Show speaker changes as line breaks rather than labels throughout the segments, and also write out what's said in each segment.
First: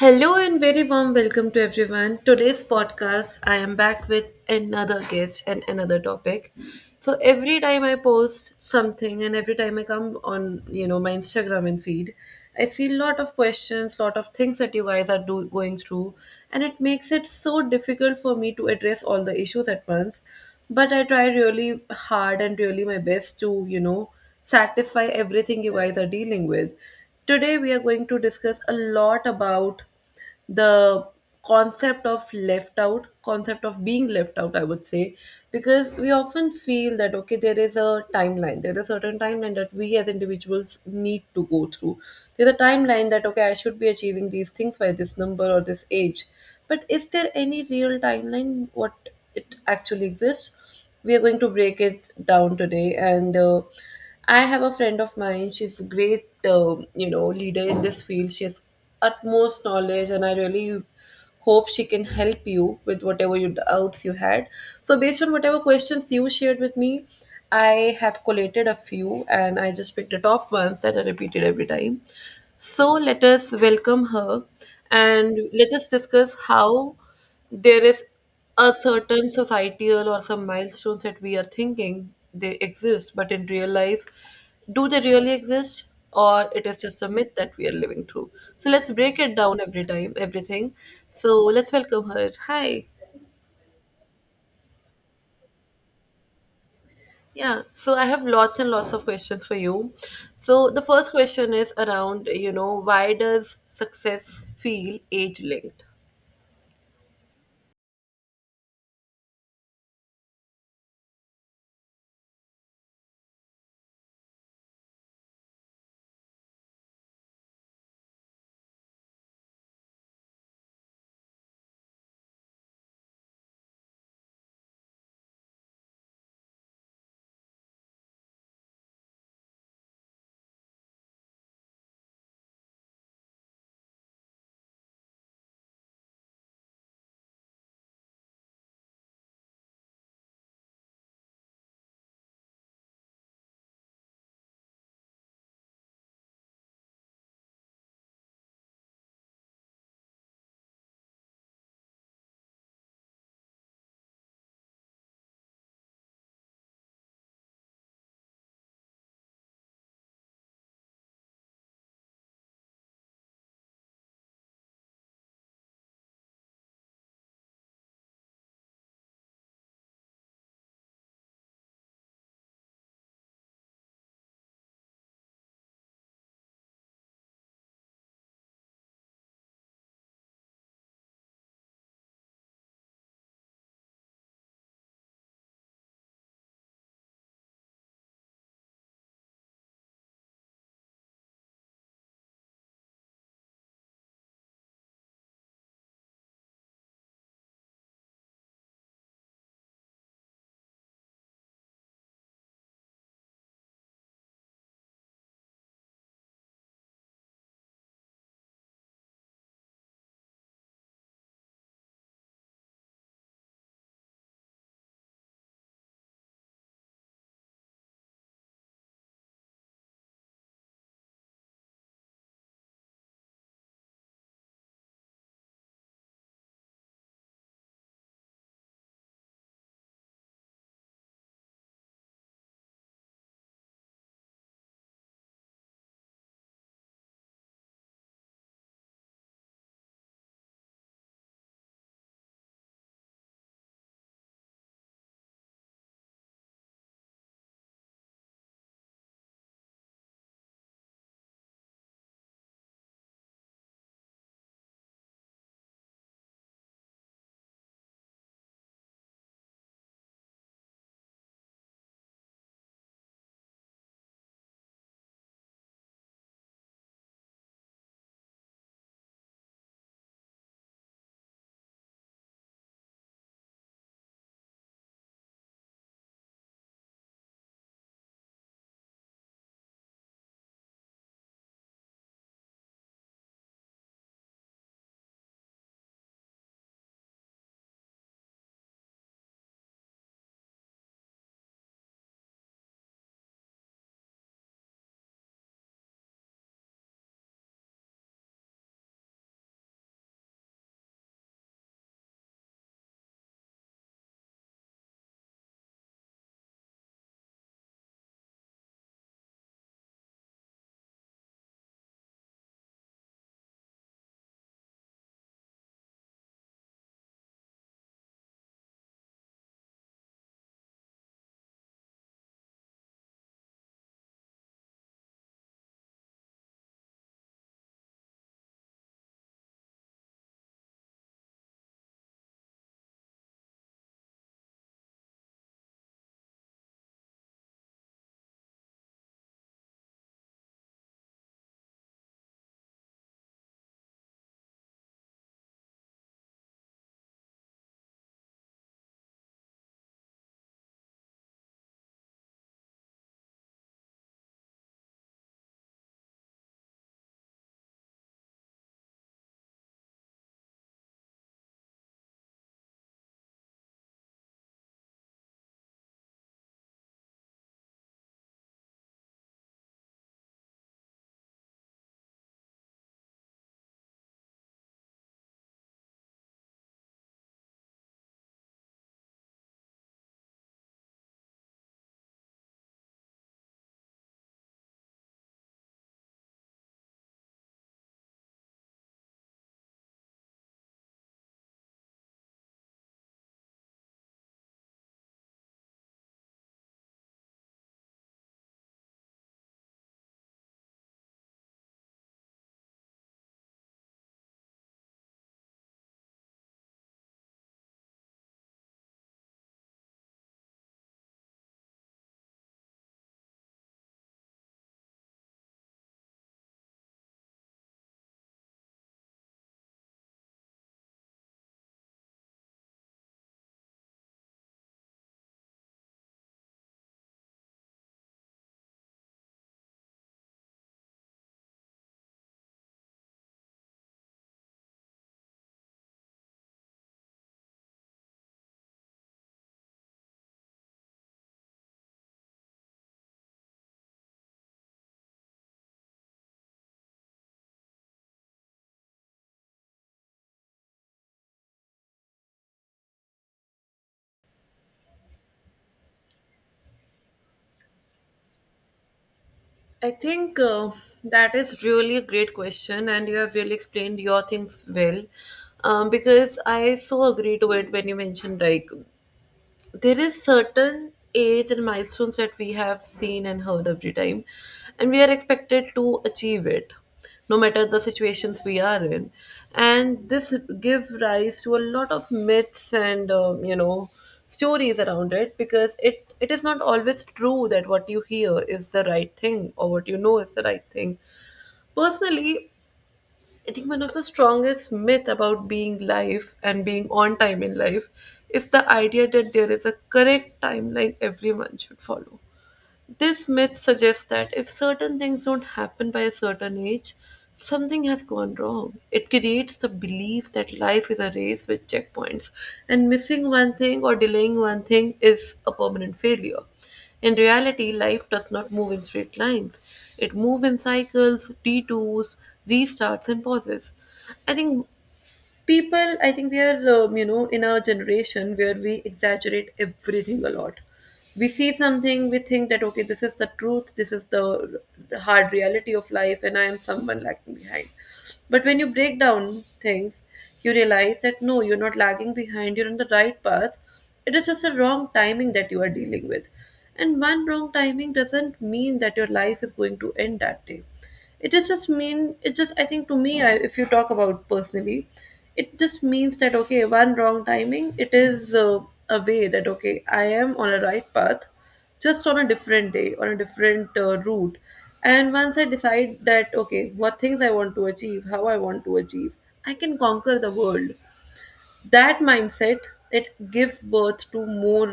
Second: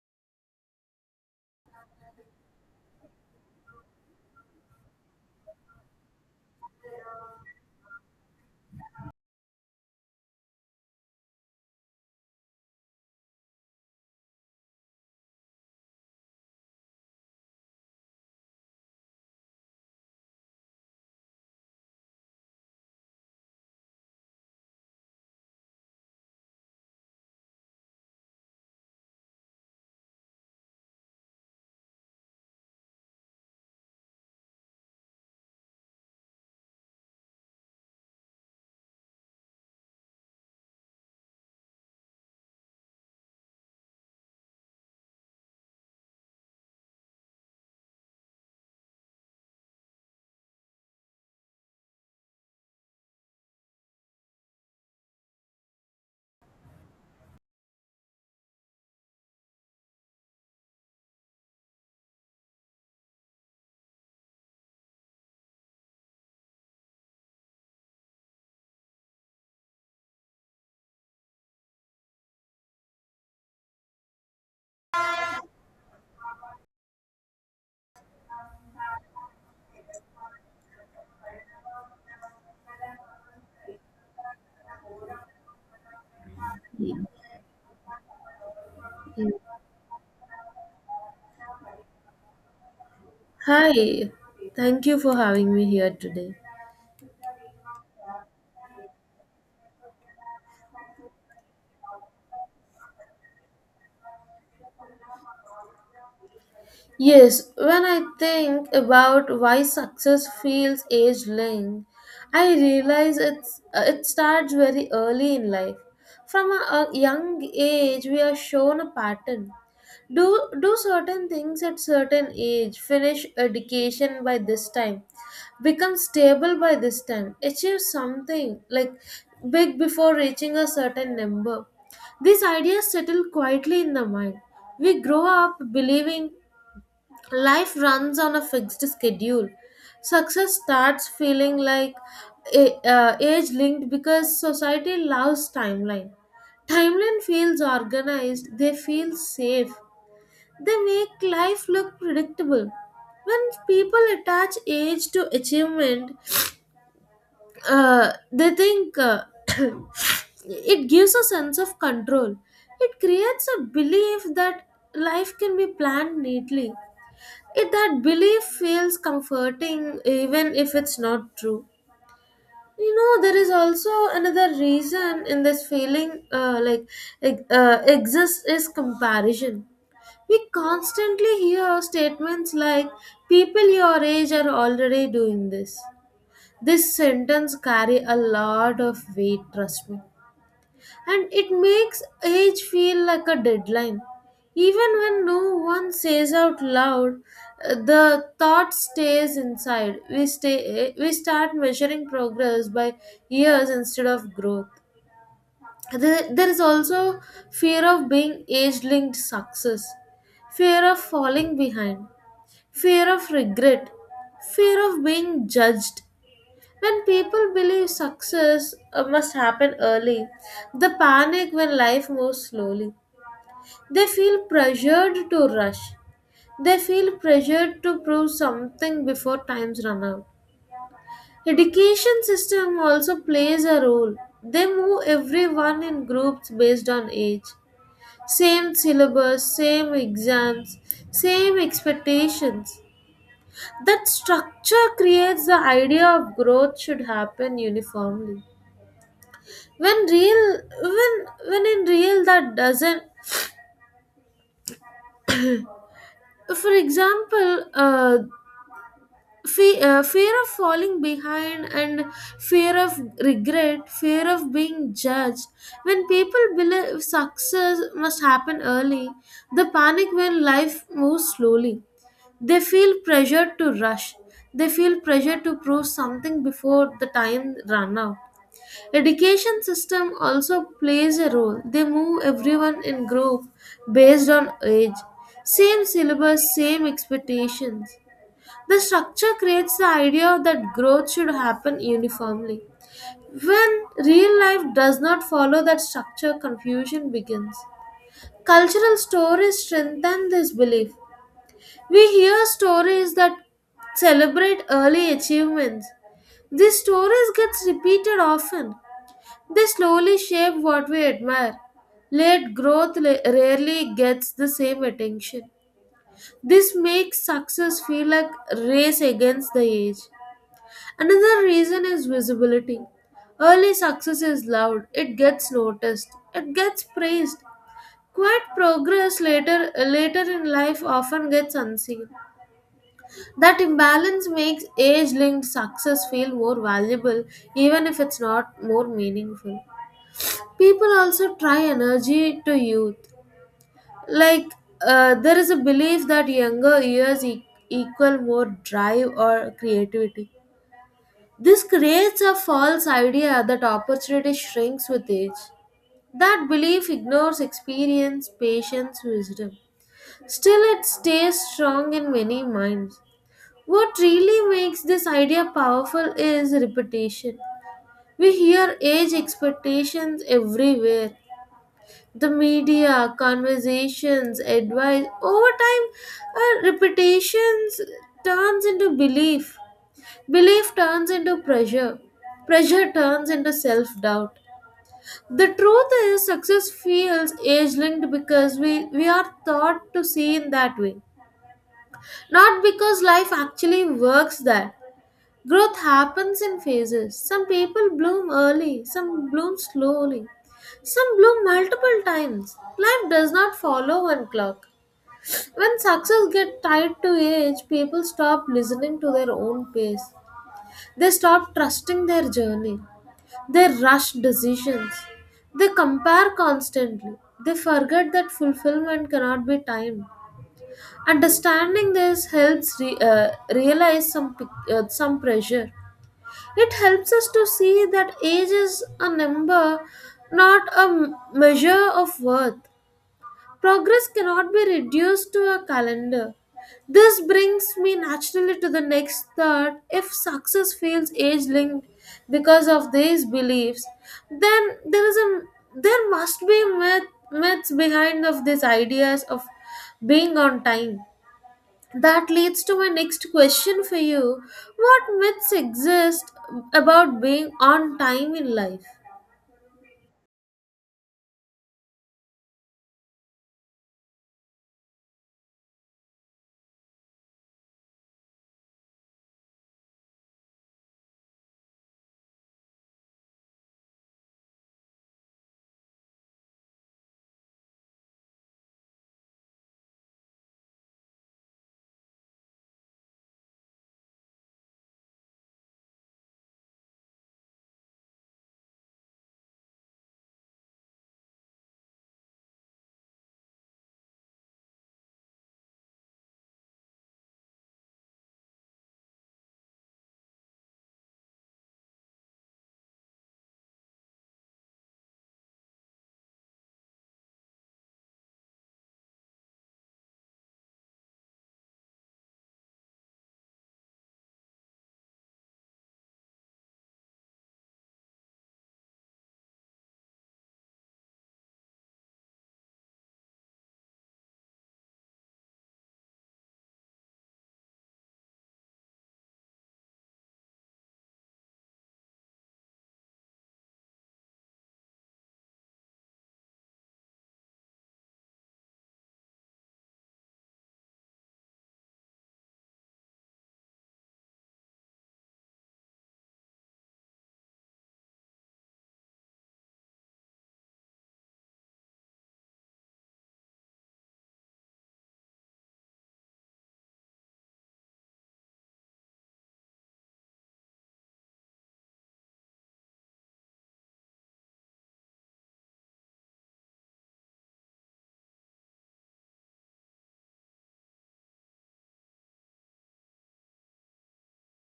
Hello and very warm welcome to everyone. Today's podcast, I am back with another guest and another topic. So every time I post something and every time I come on, my Instagram and feed, I see a lot of questions, lot of things that you guys are going through, and it makes it so difficult for me to address all the issues at once. But I try really hard and really my best to, satisfy everything you guys are dealing with. Today, we are going to discuss a lot about the concept of left out, concept of being left out, I would say, because we often feel that, okay, there is a timeline, there is a certain timeline that we as individuals need to go through. There's a timeline that, okay, I should be achieving these things by this number or this age. But is there any real timeline, what it actually exists? We are going to break it down today, and I have a friend of mine. She's a great, uh, leader in this field. She has utmost knowledge, and I really hope she can help you with whatever you doubts you had. So based on whatever questions you shared with me, I have collated a few, and I just picked the top ones that are repeated every time. So let us welcome her, and let us discuss how there is a certain societal or some milestones that we are thinking they exist, but in real life, do they really exist, or it is just a myth that we are living through? So let's break it
Mm.
down every time everything. So let's welcome her. Hi.
Hi, thank you for having me here today.
Yeah, so I have lots and lots of questions for you. So the first question is around, why does success feel age linked?
Yes, when I think about why success feels age linked, I realize it starts very early in life. From a young age, we are shown a pattern. Do do certain things at certain age, finish education by this time, become stable by this time, achieve something like big before reaching a certain number. These ideas settle quietly in the mind. We grow up believing life runs on a fixed schedule. Success starts feeling like age linked because society loves timeline. Timeline feels organized, they feel safe, they make life look predictable. When people attach age to achievement, they think it gives a sense of control. It creates a belief that life can be planned neatly. It that belief feels comforting even if it's not true. You know, there is also another reason in this feeling, like exists is comparison. We constantly hear statements like, "People your age are already doing this." This sentence carry a lot of weight, trust me, and it makes age feel like a deadline even when no one says out loud. The thought stays inside. We start measuring progress by years instead of growth. There is also fear of being age linked success, fear of falling behind, fear of regret, fear of being judged. When people believe success must happen early, they panic when life moves slowly. They feel pressured to rush. They feel pressured to prove something before times run out. Education system also plays a role. They move everyone in groups based on age. Same syllabus, same exams, same expectations. That structure creates the idea of growth should happen uniformly. When real when when in real that doesn't for example fe- Fear of falling behind and fear of regret, fear of being judged. When people believe success must happen early, the panic when life moves slowly. They feel pressured to rush. They feel pressure to prove something before the time run out. Education system also plays a role. They move everyone in group based on age. Same syllabus, same expectations. The structure creates the idea that growth should happen uniformly. When real life does not follow that structure, confusion begins. Cultural stories strengthen this belief. We hear stories that celebrate early achievements. These stories gets repeated often. They slowly shape what we admire. Late growth rarely gets the same attention. This makes success feel like a race against the age. Another reason is visibility. Early success is loud, it gets noticed, it gets praised. Quiet progress later in life often gets unseen. That imbalance makes age-linked success feel more valuable even if it's not more meaningful. People also try energy to youth, like there is a belief that younger years equal more drive or creativity. This creates a false idea that opportunity shrinks with age. That belief ignores experience, patience, wisdom. Still it stays strong in many minds. What really makes this idea powerful is repetition. We hear age expectations everywhere, the media, conversations, advice. Over time, our reputations turns into belief. Belief turns into pressure. Pressure turns into self doubt. The truth is, success feels age linked because we are taught to see in that way, not because life actually works that. Growth happens in phases. Some people bloom early, some bloom slowly, some bloom multiple times. Life does not follow one clock. When success gets tied to age, people stop listening to their own pace. They stop trusting their journey. They rush decisions. They compare constantly. They forget that fulfillment cannot be timed. Understanding this helps realize some pressure. It helps us to see that age is a number, not a measure of worth. Progress cannot be reduced to a calendar. This brings me naturally to the next thought. If success feels age linked because of these beliefs, then there is a there must be myths behind of these ideas of being on time. That leads to my next question for you. What myths exist about being on time in life?
I think that is really a great question, and you have really explained your things well. Because I so agree to it when you mentioned like there is certain age and milestones that we have seen and heard every time, and we are expected to achieve it no matter the situations we are in. And this give rise to a lot of myths and, stories around it, because it is not always true that what you hear is the right thing or what you know is the right thing. Personally, I think one of the strongest myth about being life and being on time in life is the idea that there is a correct timeline everyone should follow. This myth suggests that if certain things don't happen by a certain age, something has gone wrong. It creates the belief that life is a race with checkpoints, and missing one thing or delaying one thing is a permanent failure. In reality, life does not move in straight lines. It moves in cycles, detours, restarts, and pauses. I think I think we are, in our generation where we exaggerate everything a lot. We see something, we think that, okay, this is the truth, this is the hard reality of life, and I am someone lagging behind. But when you break down things, you realize that no, you're not lagging behind, you're on the right path. It is just a wrong timing that you are dealing with. And one wrong timing doesn't mean that your life is going to end that day. It is just mean it just I think to me I, if you talk about personally, it just means that, okay, one wrong timing, it is a way that, okay, I am on a right path, just on a different day, on a different route. And once I decide that, okay, what things I want to achieve, how I want to achieve, I can conquer the world. That mindset, it gives birth to more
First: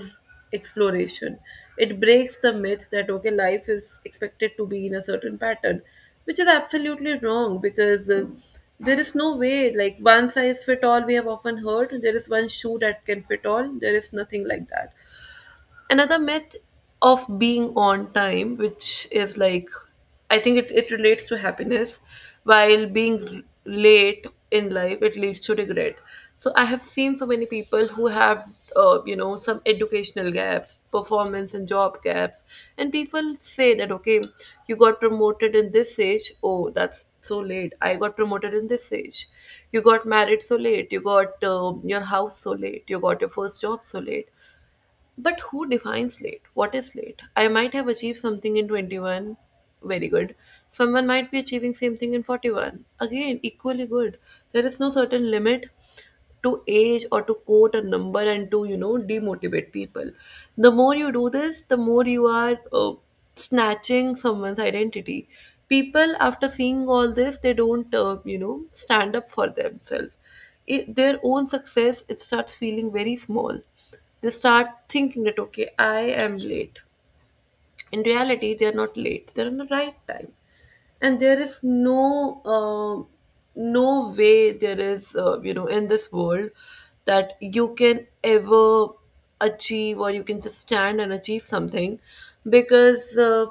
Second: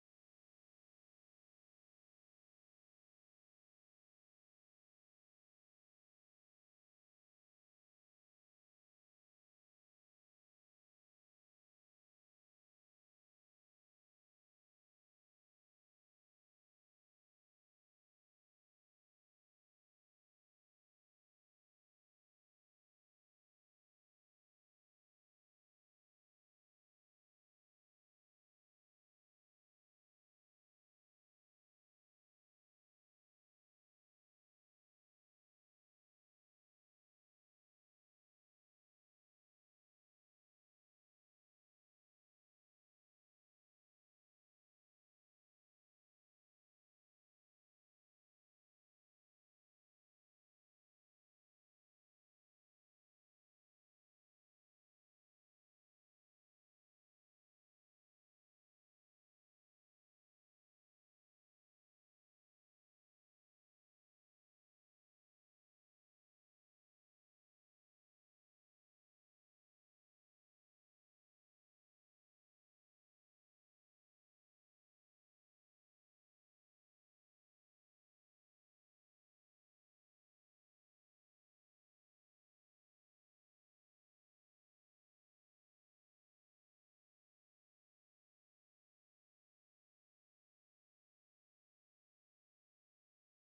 exploration. It breaks the myth that, okay, life is expected to be in a certain pattern, which is absolutely wrong, because there is no way like one size fit all. We have often heard there is one shoe that can fit all. There is nothing like that. Another myth of being on time, which is like, I think it relates to happiness, while being late in life, it leads to regret. So I have seen so many people who have, some educational gaps, performance and job gaps, and people say that, okay, you got promoted in this age, oh, that's so late, I got promoted in this age, you got married so late, you got your house so late, you got your first job so late. But who defines late? What is late? I might have achieved something in 21. Very good. Someone might be achieving same thing in 41. Again, equally good. There is no certain limit to age or to quote a number and to, demotivate people. The more you do this, the more you are, snatching someone's identity. People, after seeing all this, they don't, stand up for themselves. It, their own success, it starts feeling very small. They start thinking that, okay, I am late. In reality, they are not late, they're in the right time. And there is no, no way there is, in this world that you can ever achieve, or you can just stand and achieve something, because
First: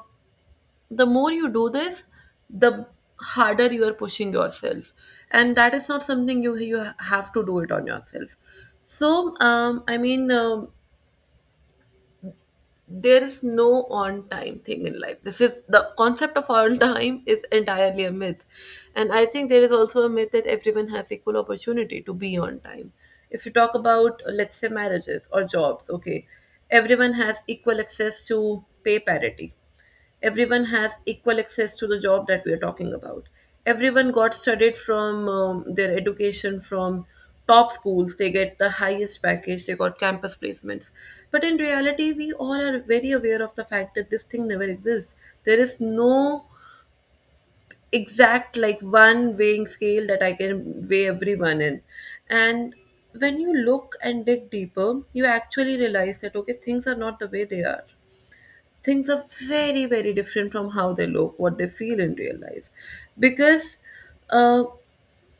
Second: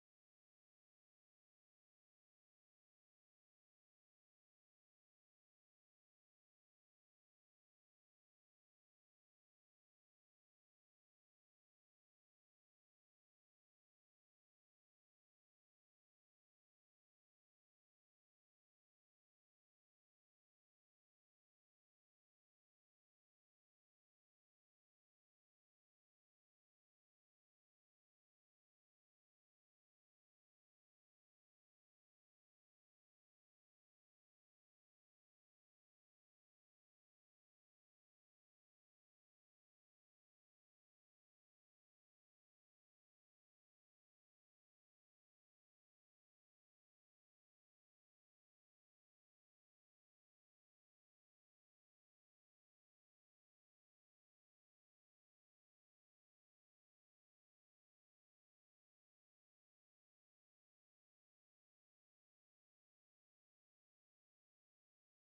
the more you do this, the harder you are pushing yourself. And that is not something you have to do it on yourself. So, I mean, there is no on time thing in life. This is the concept of on time is entirely a myth. And I think there is also a myth that everyone has equal opportunity to be on time. If you talk about, let's say, marriages or jobs, okay, everyone has equal access to pay parity, everyone has equal access to the job that we are talking about, everyone got studied from, their education from top schools, they get the highest package, they got campus placements. But in reality, we all are very aware of the fact that this thing never exists. There is no exact like one weighing scale that I can weigh everyone in. And when you look and dig deeper, you actually realize that, okay, things are not the way they are. Things are very very different from how they look, what they feel in real life. Because uh,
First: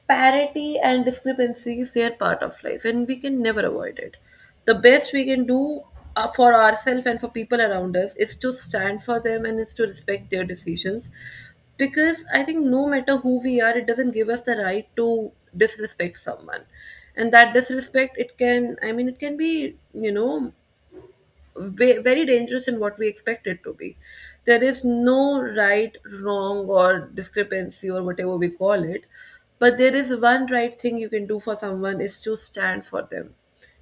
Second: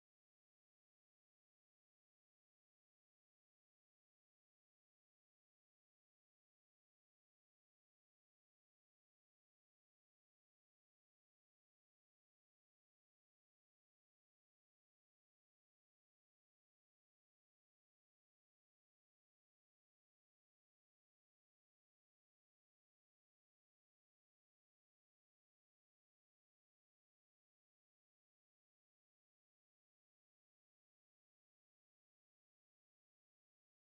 parity and discrepancies, they are part of life, and we can never avoid it. The best we can do, for ourselves and for people around us, is to stand for them and is to respect their decisions. Because I think no matter who we are, it doesn't give us the right to disrespect someone. And that disrespect, it can, I mean, it can be, very dangerous in what we expect it to be. There is no right, wrong, or discrepancy, or whatever we call it. But there is one right thing you can do for someone is to stand for them,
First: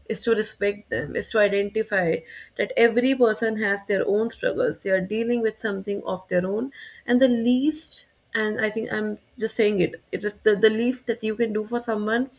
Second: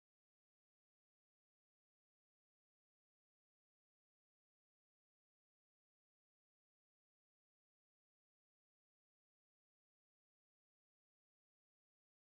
is to respect them, is to identify that every person has their own struggles. They are dealing with something of their own. And the least, and I think I'm just saying it, it is the least that you can do for someone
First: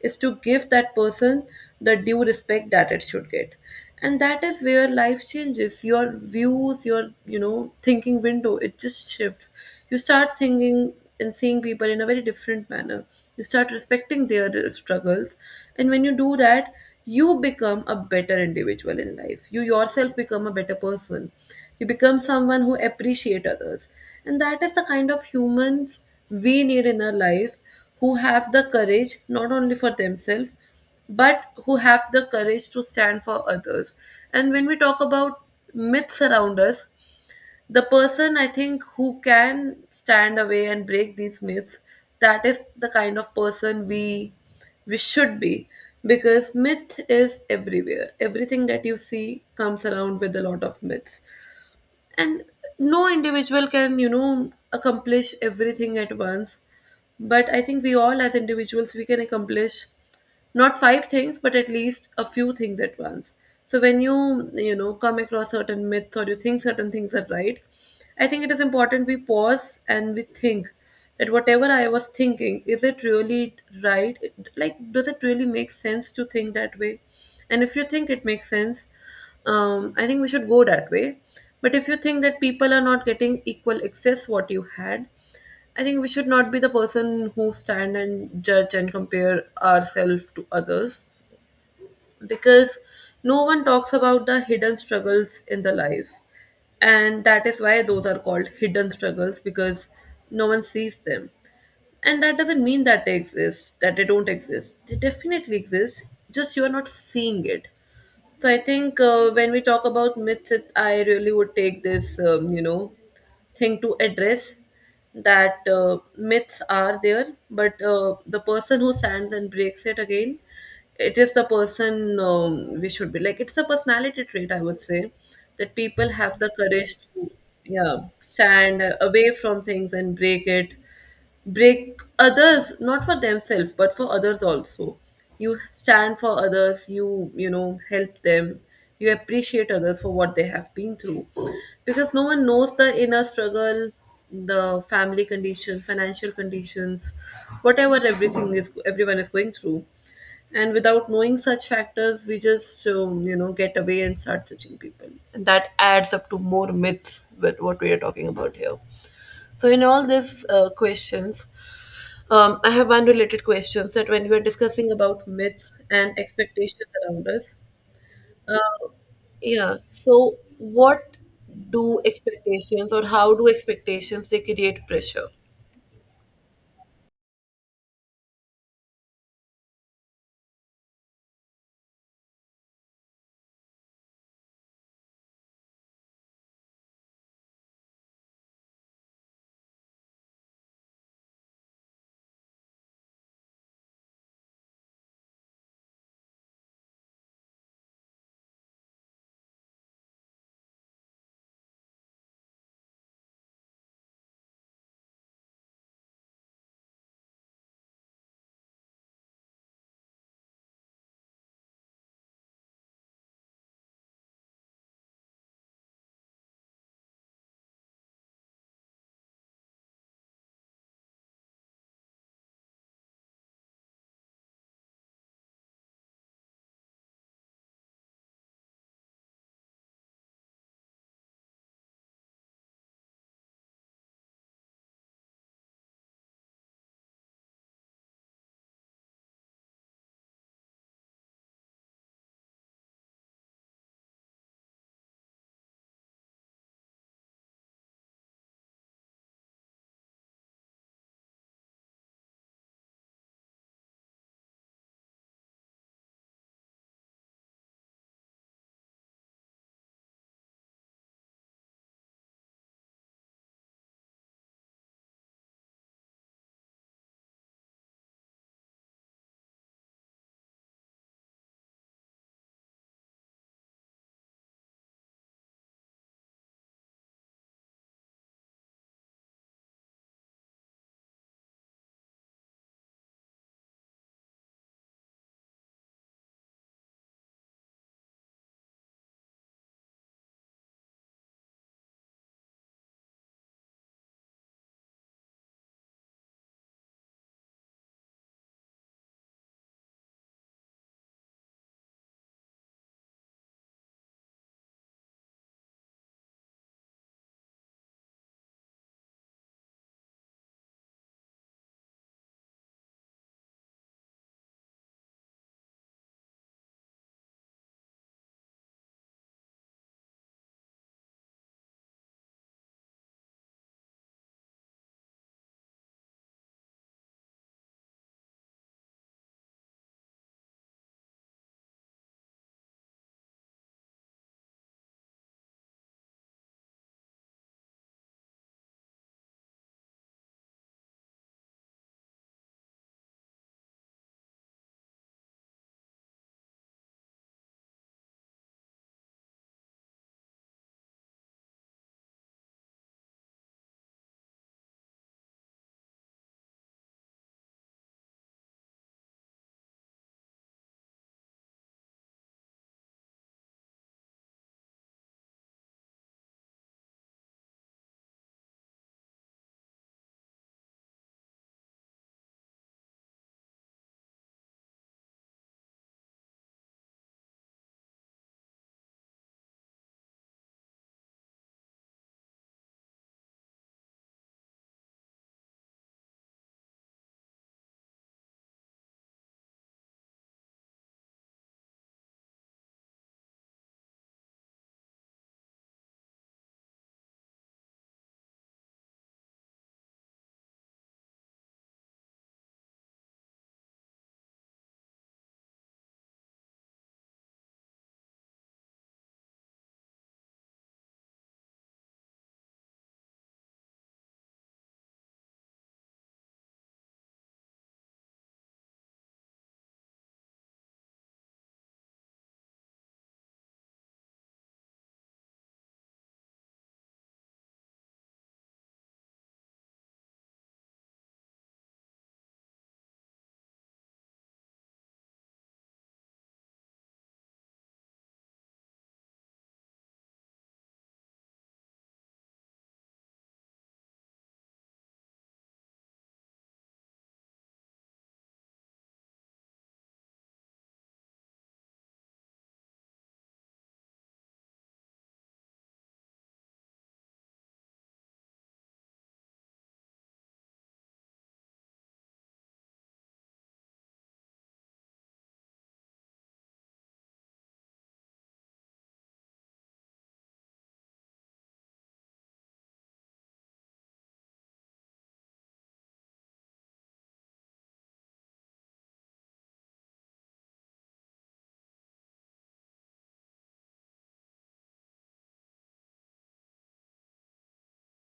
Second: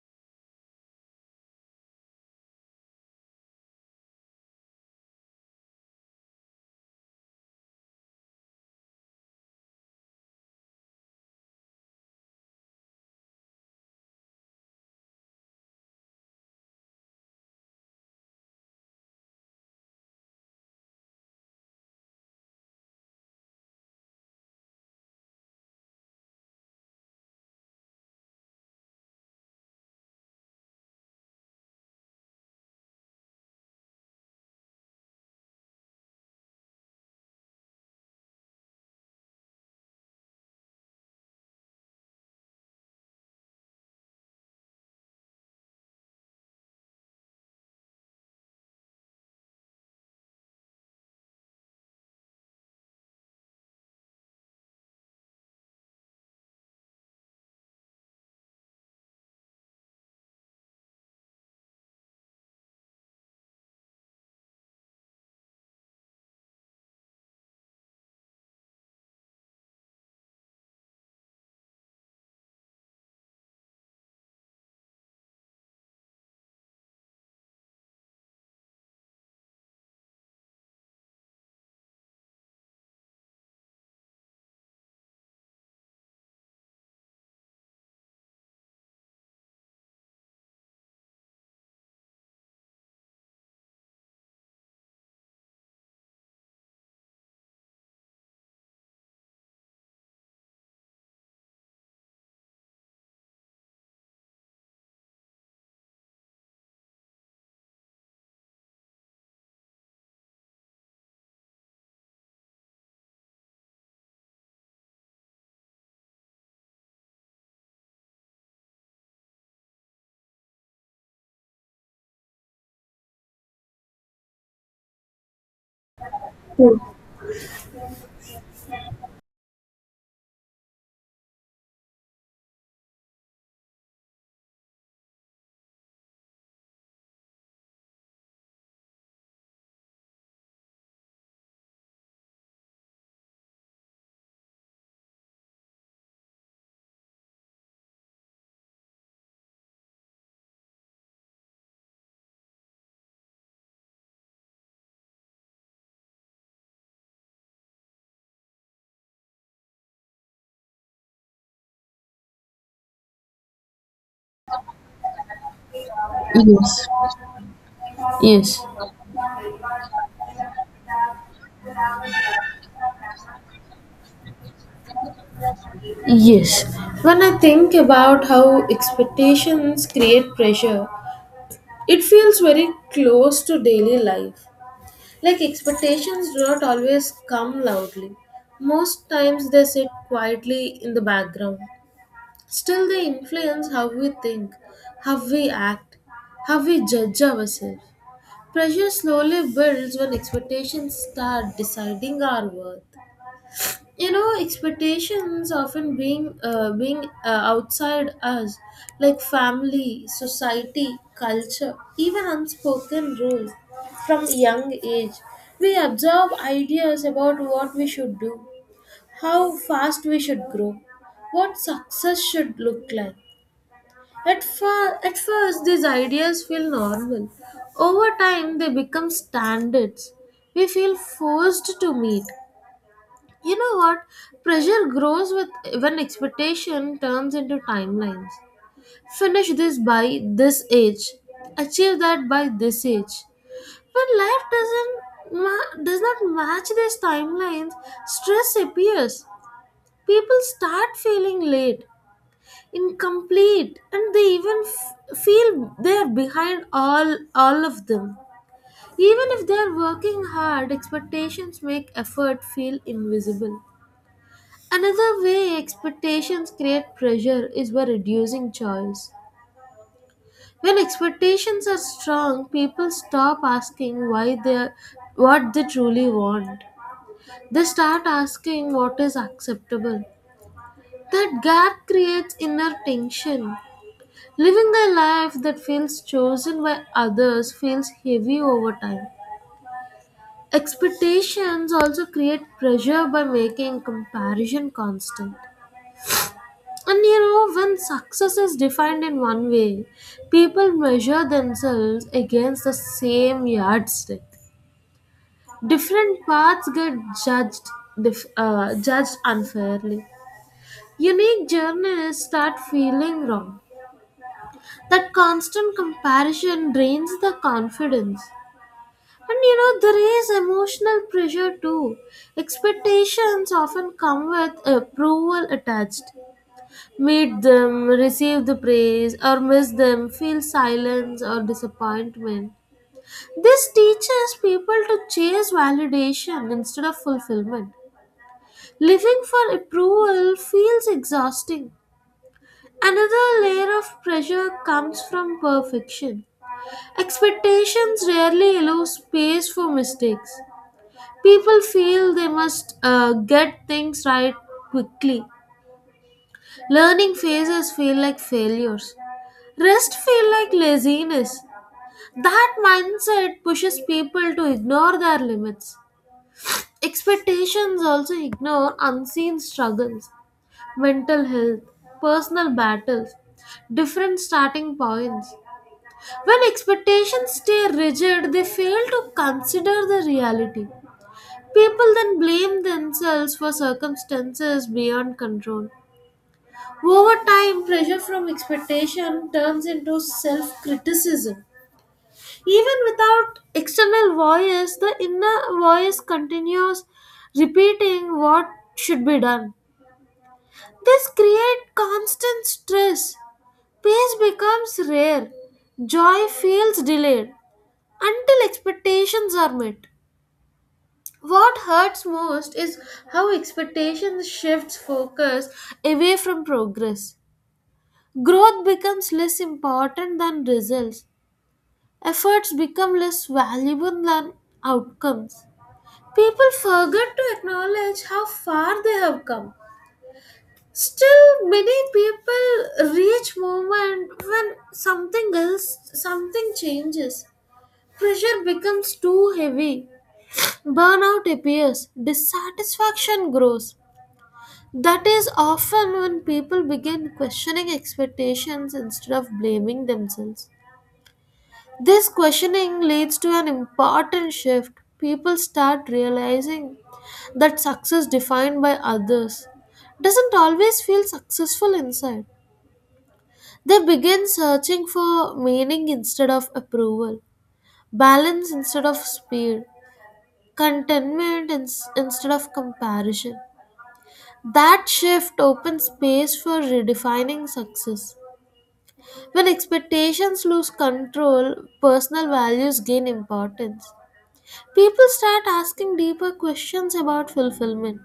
is to give that person the due respect that it should get. And that is where life changes your views, your, thinking window, it just shifts. You start thinking and seeing people in a very different manner. You start respecting their struggles. And when you do that, you become a better individual in life. You yourself become a better person. You become someone who appreciate others. And that is the kind of humans we need in our life, who have the courage not only for themselves, but who have the courage to stand for others. And when we talk about myths around us, the person I think who can stand away and break these myths, that is the kind of person we should be. Because myth is everywhere. Everything that you see comes around with a lot of myths. And no individual can, accomplish everything at once. But I think we all, as individuals, we can accomplish not five things, but at least a few things at once. So when you, come across certain myths or you think certain things are right, I think it is important we pause and we think that whatever I was thinking, is it really right? Like, does it really make sense to think that way? And if you think it makes sense, I think we should go that way. But if you think that people are not getting equal access what you had, I think we should not be the person who stand and judge and compare ourselves to others because no one talks about the hidden struggles in the life. And that is why those are called hidden struggles because no one sees them. And that doesn't mean that they exist, that they don't exist. They definitely exist, just you are not seeing it. So I think when we talk about myths, it, I really would take this, thing to address that myths are there, but the person who stands and breaks it again, it is the person we should be like. It's a personality trait, I would say, that people have the courage to, yeah, stand away from things and break it, break others not for themselves but for others also. You stand for others, you know help them, you appreciate others for what they have been through, because no one knows the inner struggle, the family conditions, financial conditions, whatever everything is, everyone is going through. And without knowing such factors, we just get away and start judging people, and that adds up to more myths with what we are talking about here. So in all these questions, I have one related question, that when we were discussing about myths and expectations
Yes,
around us,
yes,
uh, yeah. So what do expectations, or how do expectations, they create pressure?
yes. When I think about how expectations create pressure, it feels very close to daily life. Like expectations do not always come loudly. Most times they sit quietly in the background. Still, they influence how we think, how we act, how we judge ourselves. Pressure slowly builds when expectations start deciding our worth. You know, expectations often being outside us, like family, society, culture, even unspoken rules. From young age, we absorb ideas about what we should do, how fast we should grow, what success should look like at, at first, these ideas feel normal. Over time, they become standards. We feel forced to meet. You know what? Pressure grows with when expectation turns into timelines. Finish this by this age. Achieve that by this age. When life does not match these timelines, stress appears. People start feeling late, incomplete, and they even feel they are behind, all of them. Even if they are working hard, expectations make effort feel invisible. Another way expectations create pressure is by reducing choice. When expectations are strong, people stop asking why they are, what they truly want. They start asking what is acceptable. That gap creates inner tension. Living a life that feels chosen by others feels heavy over time. Expectations also create pressure by making comparison constant. And you know, when success is defined in one way, people measure themselves against the same yardstick. Different paths get judged, judged unfairly. Unique journeys start feeling wrong. That constant comparison drains the confidence. And you know, there is emotional pressure too. Expectations often come with approval attached. Meet them, receive the praise, or miss them, feel silence or disappointment. This teaches people to chase validation instead of fulfillment. Living for approval feels exhausting. Another layer of pressure comes from perfection. Expectations rarely allow space for mistakes. People feel they must get things right quickly. Learning phases feel like failures. Rest feel like laziness. That mindset pushes people to ignore their limits. Expectations also ignore unseen struggles, mental health, personal battles, different starting points. When expectations stay rigid, they fail to consider the reality. People then blame themselves for circumstances beyond control. Over time, pressure from expectation turns into self criticism. Even without external voice, the inner voice continues repeating what should be done. This creates constant stress. Peace becomes rare. Joy feels delayed until expectations are met. What hurts most is how expectations shifts focus away from progress. Growth becomes less important than results. Efforts become less valuable than outcomes. People forget to acknowledge how far they have come. Still, many people reach moment when something changes. Pressure becomes too heavy. Burnout appears. Dissatisfaction grows. That is often when people begin questioning expectations instead of blaming themselves. This questioning leads to an important shift. People start realizing that success defined by others doesn't always feel successful inside. They begin searching for meaning instead of approval, balance instead of speed, contentment instead of comparison. That shift opens space for redefining success. When expectations lose control, personal values gain importance. People start asking deeper questions about fulfillment.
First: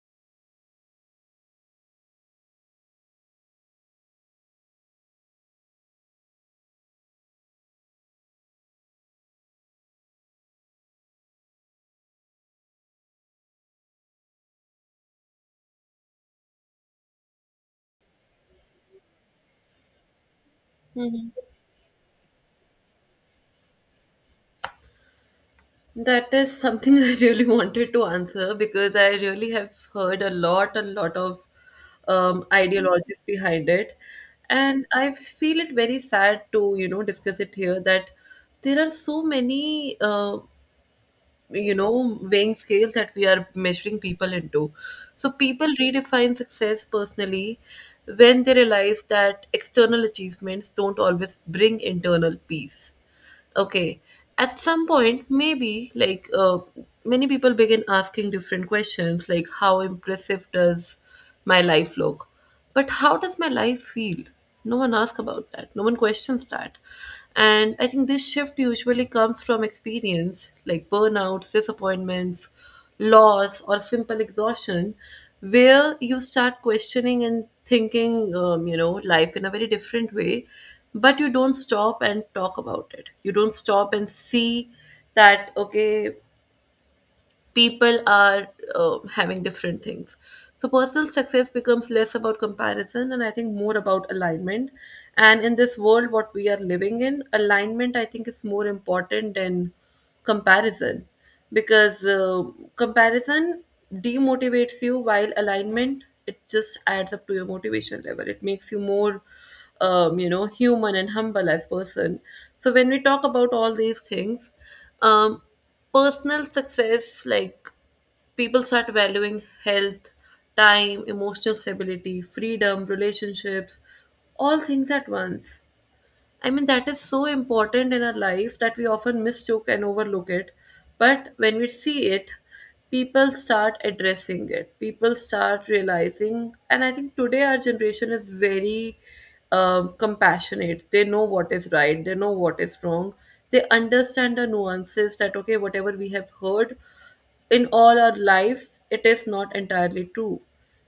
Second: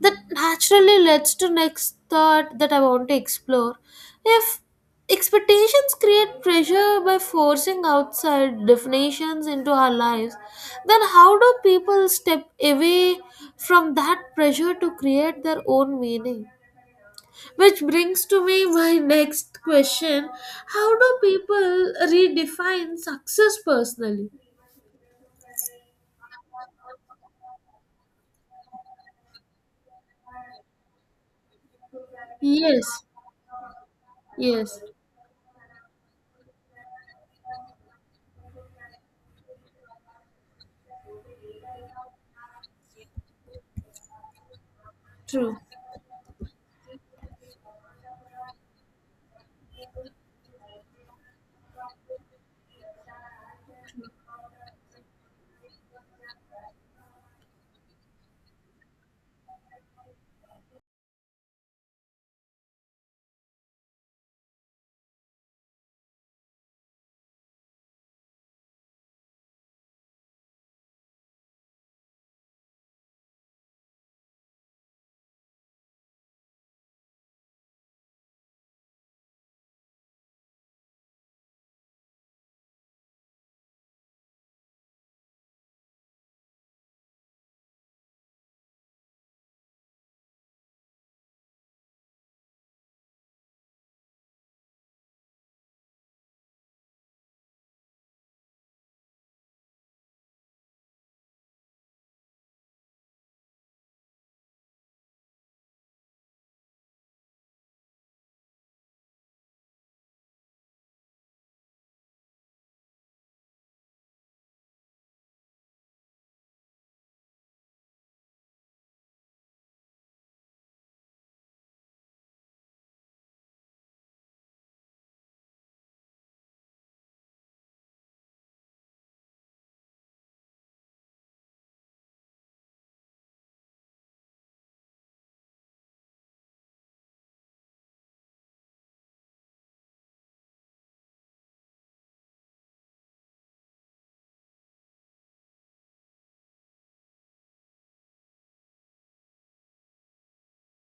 That naturally leads to next thought that I want to explore. If expectations create pressure by forcing outside definitions into our lives, then how do people step away from that pressure to create their own meaning? Which brings to me my next question. How do people redefine success personally?
That is something I really wanted to answer, because I really have heard a lot of
Yes,
ideologies behind it.
yes,
And I feel it very sad to, you know, discuss it here, that there are so many you know, weighing scales that we are measuring people into. So
true.
people redefine success personally when they realize that external achievements don't always bring internal peace. Okay, at some point maybe like many people begin asking different questions, like how impressive does my life look, but how does my life feel? No one asks about that. No one questions that. And I think this shift usually comes from experience, like burnouts, disappointments, loss, or simple exhaustion, where you start questioning and thinking, you know, life in a very different way. But you don't stop and talk about it. You don't stop and see that, okay, people are having different things. So personal success becomes less about comparison and I think more about alignment. And in this world, what we are living in, alignment I think is more important than comparison, because comparison demotivates you, while alignment, it just adds up to your motivation level. It makes you more you know, human and humble as person. So when we talk about all these things, um, personal success, like people start valuing health, time, emotional stability, freedom, relationships, all things at once. I mean, that is so important in our life that we often mistook and overlook it. But when we see it, people start addressing it, people start realizing. And I think today our generation is very compassionate. They know what is right, they know what is wrong, they understand the nuances that, okay, whatever we have heard in all our lives, it is not entirely true.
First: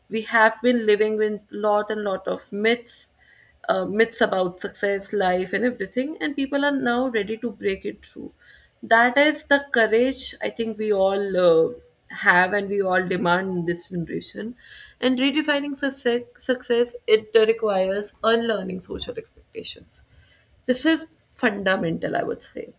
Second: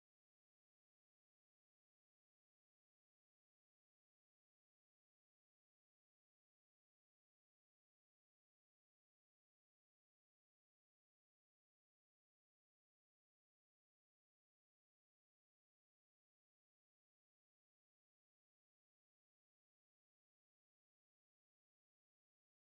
We have been living with lot and lot of myths, myths about success, life and everything, and people are now ready to break it through. That is the courage I think we all have and we all demand in this generation. And redefining success, success, it requires unlearning social expectations. This is fundamental, I would say.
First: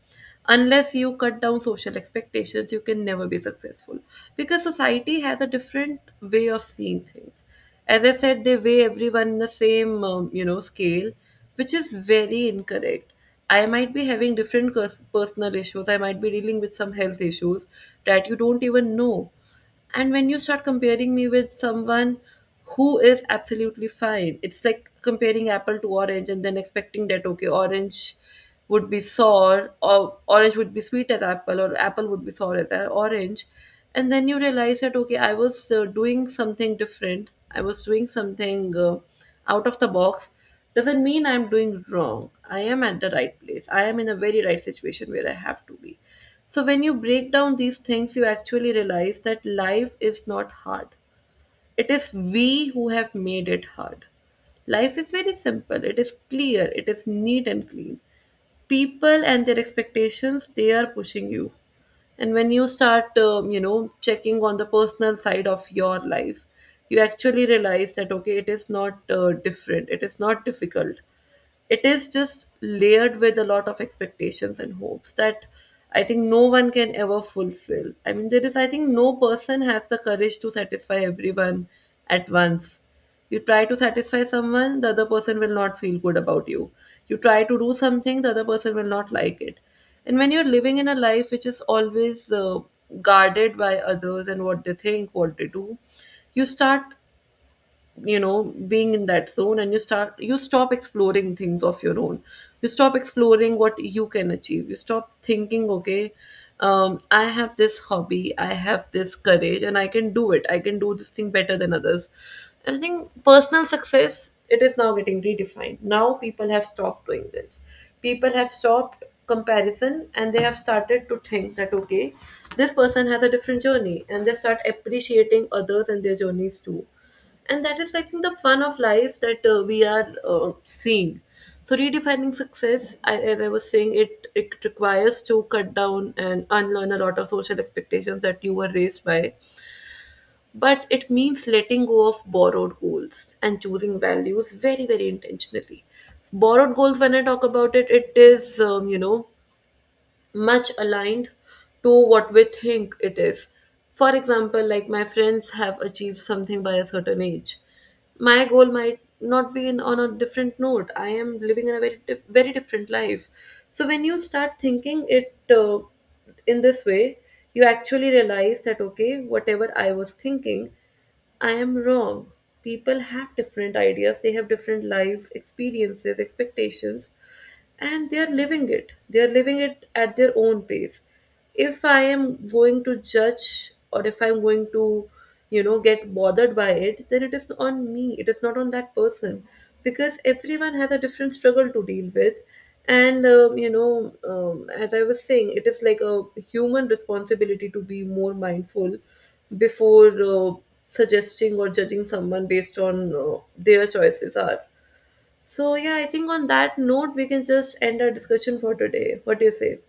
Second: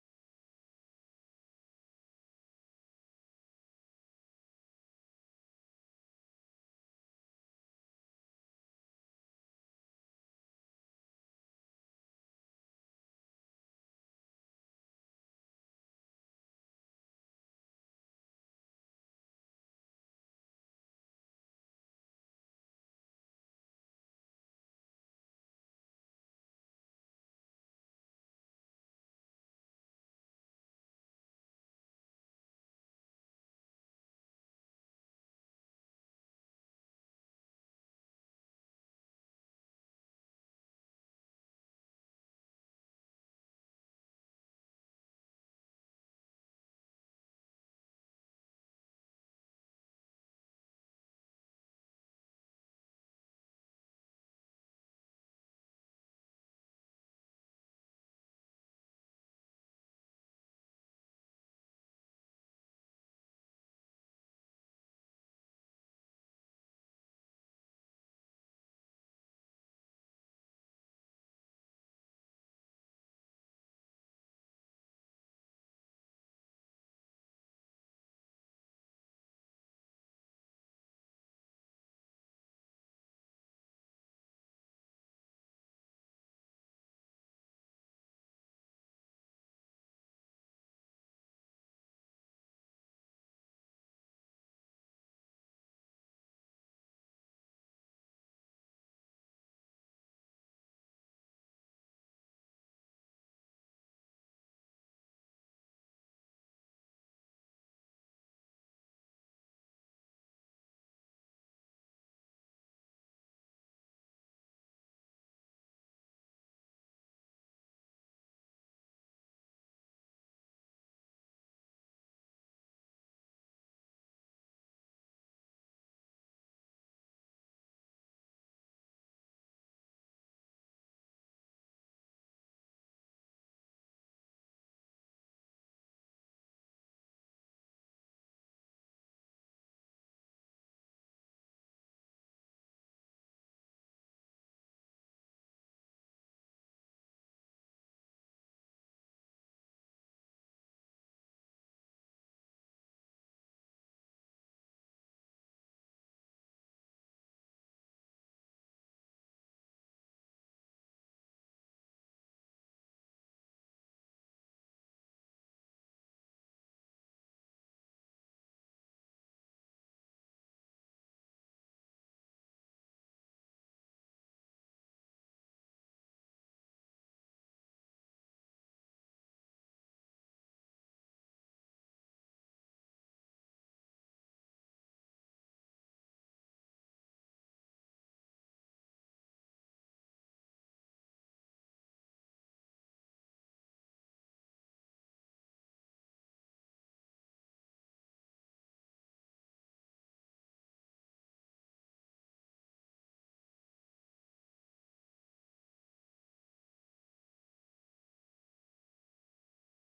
Unless you cut down social expectations, you can never be successful, because society has a different way of seeing things. As I said, they weigh everyone in the same, you know, scale, which is very incorrect. I might be having different personal issues. I might be dealing with some health issues that you don't even know. And when you start comparing me with someone who is absolutely fine, it's like comparing apple to orange and then expecting that, okay, orange would be sour, or orange would be sweet as apple, or apple would be sour as orange. And then you realize that, okay, I was doing something different. I was doing something out of the box, doesn't mean I'm doing wrong. I am at the right place. I am in a very right situation where I have to be. So when you break down these things, you actually realize that life is not hard. It is we who have made it hard. Life is very simple. It is clear. It is neat and clean. People and their expectations, they are pushing you. And when you start, you know, checking on the personal side of your life, you actually realize that, okay, it is not different. It is not difficult, it is just layered with a lot of expectations and hopes that I think no one can ever fulfill. I mean, there is, I think, no person has the courage to satisfy everyone at once. You try to satisfy someone, the other person will not feel good about you. You try to do something, the other person will not like it. And when you're living in a life which is always guarded by others and what they think, what they do, you start, you know, being in that zone, and you stop exploring things of your own, you stop exploring what you can achieve, you stop thinking, okay, I have this hobby, I have this courage, and I can do it, I can do this thing better than others. And I think personal success, it is now getting redefined. Now people have stopped doing this, people have stopped comparison, and they have started to think that, okay, this person has a different journey, and they start appreciating others and their journeys too. And that is I think the fun of life that we are seeing. So redefining success, as I was saying, it requires to cut down and unlearn a lot of social expectations that you were raised by. But it means letting go of borrowed goals and choosing values very, very intentionally. Borrowed goals, when I talk about it, it is, you know, much aligned to what we think it is. For example, like my friends have achieved something by a certain age. My goal might not be on a different note. I am living in a very very different life. So when you start thinking it in this way, you actually realize that, okay, whatever I was thinking, I am wrong. People have different ideas. They have different lives, experiences, expectations, and they are living it at their own pace. If I am going to judge, or if I'm going to, you know, get bothered by it, then it is on me, it is not on that person, because everyone has a different struggle to deal with. And you know, as I was saying, it is like a human responsibility to be more mindful before suggesting or judging someone based on their choices are. So yeah, I think on that note we can just end our discussion for today. What do you say?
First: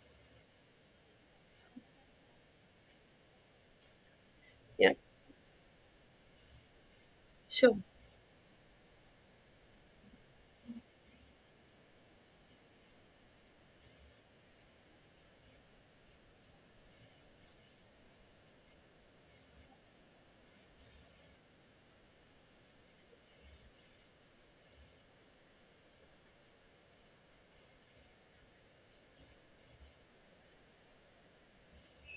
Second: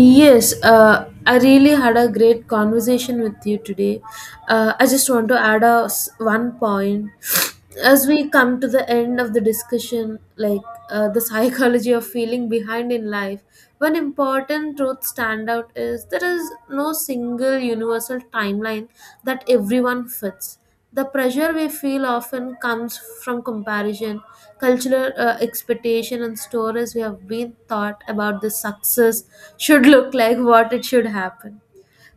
Yes, I really had a great conversation with you today. I
Yeah,
just want to add a one point
sure.
as we come to the end of the discussion, like the psychology of feeling behind in life. One important truth stand out is there is no single universal timeline that everyone fits. The pressure we feel often comes from comparison, cultural expectation, and stories we have been taught about the success should look like, what it should happen.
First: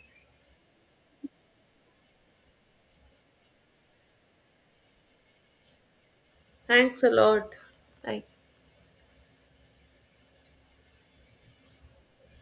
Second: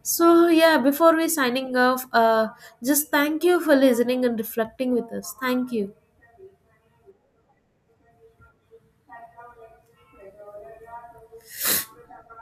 So yeah, before we signing off, just thank you for listening and reflecting with us. Thank you.
Thanks a lot. Bye.